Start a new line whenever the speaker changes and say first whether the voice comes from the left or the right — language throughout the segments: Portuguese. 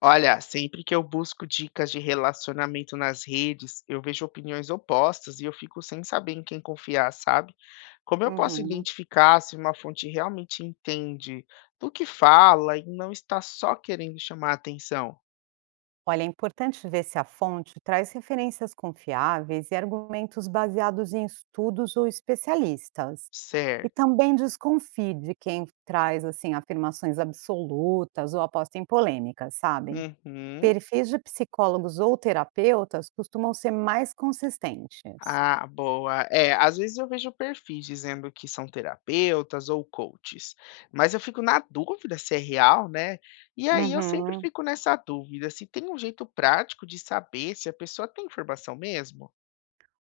left: Olha, sempre que eu busco dicas de relacionamento nas redes, eu vejo opiniões opostas e eu fico sem saber em quem confiar, sabe? Como eu posso
right: Uhum.
left: identificar se uma fonte realmente entende do que fala e não está só querendo chamar atenção?
right: Olha, é importante ver se a fonte traz referências confiáveis e argumentos baseados em estudos ou especialistas. E
left: Certo.
right: também desconfie de quem traz assim afirmações absolutas ou aposta em polêmicas, sabem?
left: Uhum.
right: Perfis de psicólogos ou terapeutas costumam ser mais consistentes.
left: Ah, boa. É, às vezes eu vejo perfis dizendo que são terapeutas ou coaches, mas eu fico na dúvida se é real, né? E aí eu sempre
right: Uhum.
left: fico nessa dúvida se tem um jeito prático de saber se a pessoa tem informação mesmo.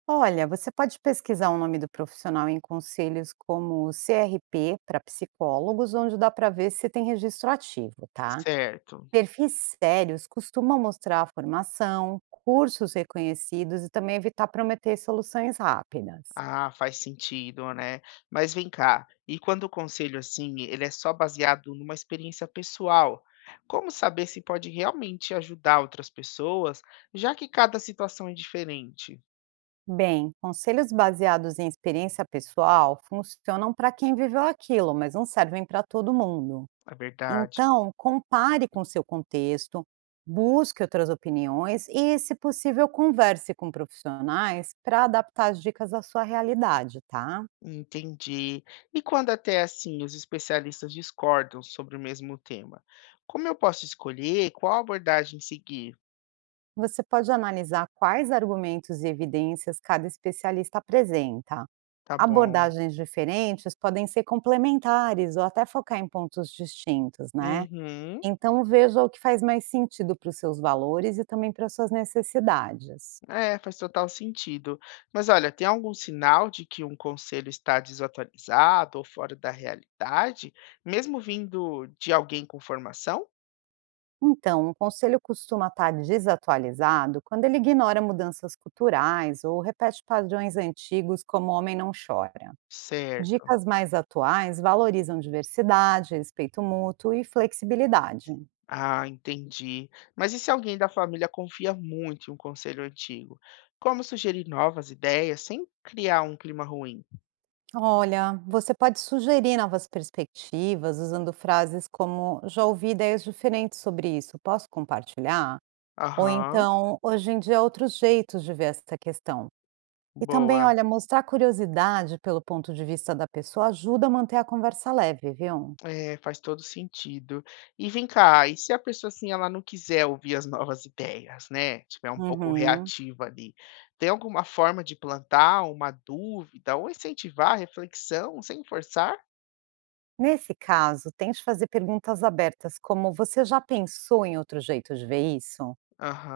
right: Olha, você pode pesquisar o nome do profissional em conselhos como CRP para psicólogos, onde dá para ver se tem registro ativo, tá?
left: Certo.
right: Perfis sérios costumam mostrar a formação, cursos reconhecidos e também evitar prometer soluções rápidas.
left: Ah, faz sentido, né? Mas vem cá, e quando o conselho assim, ele é só baseado numa experiência pessoal, como saber se pode realmente ajudar outras pessoas, já que cada situação é diferente?
right: Bem, conselhos baseados em experiência pessoal funcionam para quem viveu aquilo, mas não servem para todo mundo.
left: É verdade.
right: Então, compare com seu contexto, busque outras opiniões e, se possível, converse com profissionais para adaptar as dicas à sua realidade, tá?
left: Entendi. E quando até assim os especialistas discordam sobre o mesmo tema? Como eu posso escolher qual abordagem seguir?
right: Você pode analisar quais argumentos e evidências cada especialista apresenta.
left: Tá bom.
right: Abordagens diferentes podem ser complementares ou até focar em pontos distintos, né.
left: Uhum.
right: Então veja o que faz mais sentido para os seus valores e também para as suas necessidades.
left: É, faz total sentido. Mas olha, tem algum sinal de que um conselho está desatualizado ou fora da realidade, mesmo vindo de alguém com formação?
right: Então, um conselho costuma estar desatualizado quando ele ignora mudanças culturais ou repete padrões antigos como "homem não chora".
left: Certo.
right: Dicas mais atuais valorizam diversidade, respeito mútuo e flexibilidade.
left: Ah, entendi. Mas e se alguém da família confia muito em um conselho antigo? Como sugerir novas ideias sem criar um clima ruim?
right: Olha, você pode sugerir novas perspectivas usando frases como já ouvi ideias diferentes sobre isso, posso compartilhar? Ou
left: Aham,
right: então, hoje em dia, há outros jeitos de ver essa questão. E também,
left: boa.
right: olha, mostrar curiosidade pelo ponto de vista da pessoa ajuda a manter a conversa leve, viu?
left: É, faz todo sentido. E vem cá, e se a pessoa assim ela não quiser ouvir as novas ideias, né? Tiver um pouco
right: Uhum.
left: reativa ali, tem alguma forma de plantar uma dúvida ou incentivar a reflexão sem forçar?
right: Nesse caso, tente fazer perguntas abertas, como você já pensou em outro jeito de ver isso?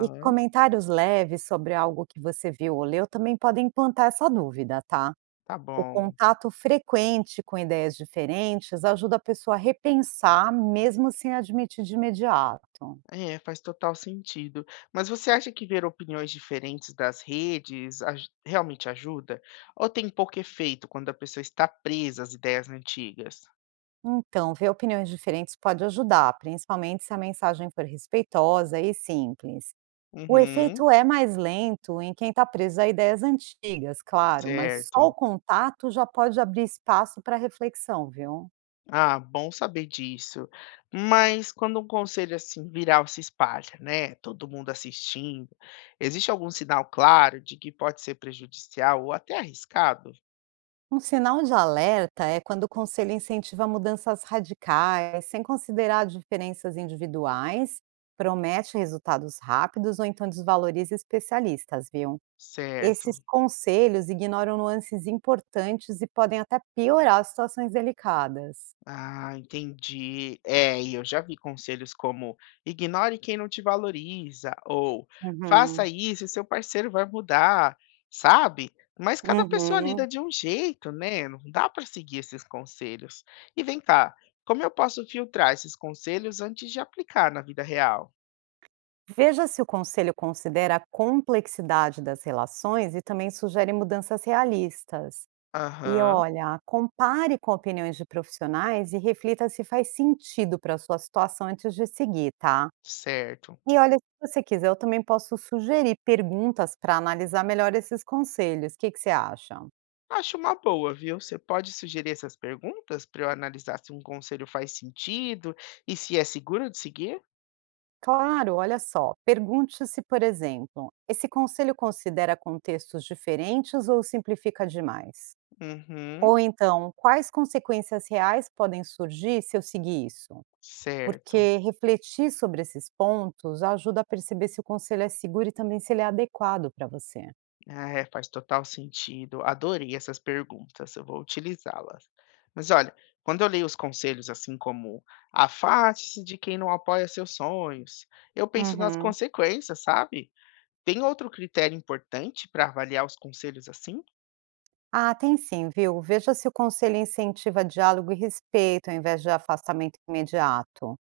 right: E comentários leves sobre algo que você viu ou leu também podem plantar essa dúvida, tá?
left: tá
right: O
left: bom.
right: contato frequente com ideias diferentes ajuda a pessoa a repensar, mesmo sem admitir de imediato.
left: É, faz total sentido. Mas você acha que ver opiniões diferentes das redes realmente ajuda? Ou tem pouco efeito quando a pessoa está presa às ideias antigas?
right: Então, ver opiniões diferentes pode ajudar, principalmente se a mensagem for respeitosa e simples. O
left: Uhum,
right: efeito é mais lento em quem está preso a ideias antigas, claro, mas só o
left: certo.
right: contato já pode abrir espaço para reflexão, viu?
left: Ah, bom saber disso. Mas quando um conselho assim viral se espalha, né? Todo mundo assistindo, existe algum sinal claro de que pode ser prejudicial ou até arriscado?
right: Um sinal de alerta é quando o conselho incentiva mudanças radicais, sem considerar diferenças individuais, promete resultados rápidos ou então desvaloriza especialistas, viu? Esses
left: Certo.
right: conselhos ignoram nuances importantes e podem até piorar situações delicadas.
left: Ah, entendi. É, e eu já vi conselhos como ignore quem não te valoriza, ou faça
right: Uhum,
left: isso e seu parceiro vai mudar, sabe? Mas cada pessoa
right: uhum.
left: lida de um jeito, né? Não dá para seguir esses conselhos. E vem cá, como eu posso filtrar esses conselhos antes de aplicar na vida real?
right: Veja se o conselho considera a complexidade das relações e também sugere mudanças realistas. E
left: Aham,
right: olha, compare com opiniões de profissionais e reflita se faz sentido para a sua situação antes de seguir, tá?
left: certo.
right: E olha, se você quiser, eu também posso sugerir perguntas para analisar melhor esses conselhos. O que que você acha?
left: Acho uma boa, viu? Você pode sugerir essas perguntas para eu analisar se um conselho faz sentido e se é seguro de seguir?
right: Claro, olha só. Pergunte-se, por exemplo, esse conselho considera contextos diferentes ou simplifica demais?
left: Uhum.
right: Ou então, quais consequências reais podem surgir se eu seguir isso?
left: Certo.
right: Porque refletir sobre esses pontos ajuda a perceber se o conselho é seguro e também se ele é adequado para você.
left: Ah, é, faz total sentido. Adorei essas perguntas, eu vou utilizá-las. Mas olha, quando eu leio os conselhos assim como afaste-se de quem não apoia seus sonhos, eu penso nas
right: Uhum.
left: consequências, sabe? Tem outro critério importante para avaliar os conselhos assim?
right: Ah, tem sim, viu? Veja se o conselho incentiva diálogo e respeito, ao invés de afastamento imediato.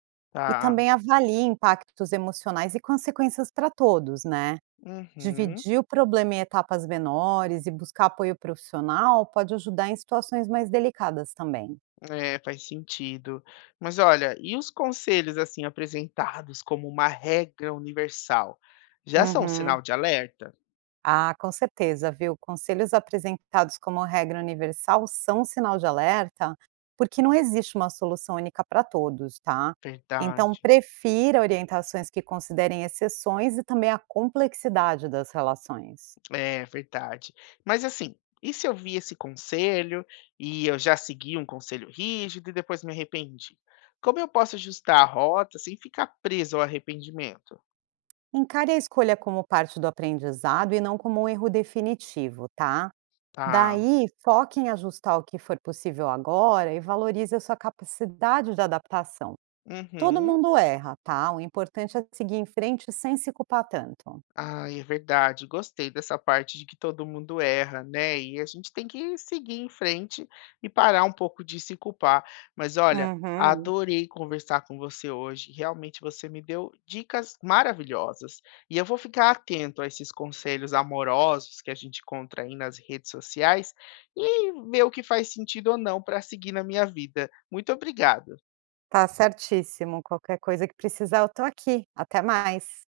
right: E
left: Tá.
right: também avalie impactos emocionais e consequências para todos, né?
left: Uhum.
right: Dividir o problema em etapas menores e buscar apoio profissional pode ajudar em situações mais delicadas também.
left: É, faz sentido. Mas olha, e os conselhos assim apresentados como uma regra universal, já são um
right: Uhum.
left: sinal de alerta?
right: Ah, com certeza, viu? Conselhos apresentados como regra universal são um sinal de alerta, porque não existe uma solução única para todos, tá? Então,
left: Verdade.
right: prefira orientações que considerem exceções e também a complexidade das relações.
left: É verdade. Mas assim, e se eu vi esse conselho e eu já segui um conselho rígido e depois me arrependi? Como eu posso ajustar a rota sem ficar preso ao arrependimento?
right: Encare a escolha como parte do aprendizado e não como um erro definitivo, tá?
left: Tá.
right: Daí, foque em ajustar o que for possível agora e valorize a sua capacidade de adaptação. Todo
left: Uhum.
right: mundo erra, tá? O importante é seguir em frente sem se culpar tanto.
left: Ah, é verdade. Gostei dessa parte de que todo mundo erra, né? E a gente tem que seguir em frente e parar um pouco de se culpar. Mas olha,
right: Uhum,
left: adorei conversar com você hoje. Realmente você me deu dicas maravilhosas. E eu vou ficar atento a esses conselhos amorosos que a gente encontra aí nas redes sociais e ver o que faz sentido ou não para seguir na minha vida. Muito obrigado.
right: tá certíssimo. Qualquer coisa que precisar, eu tô aqui. Até mais.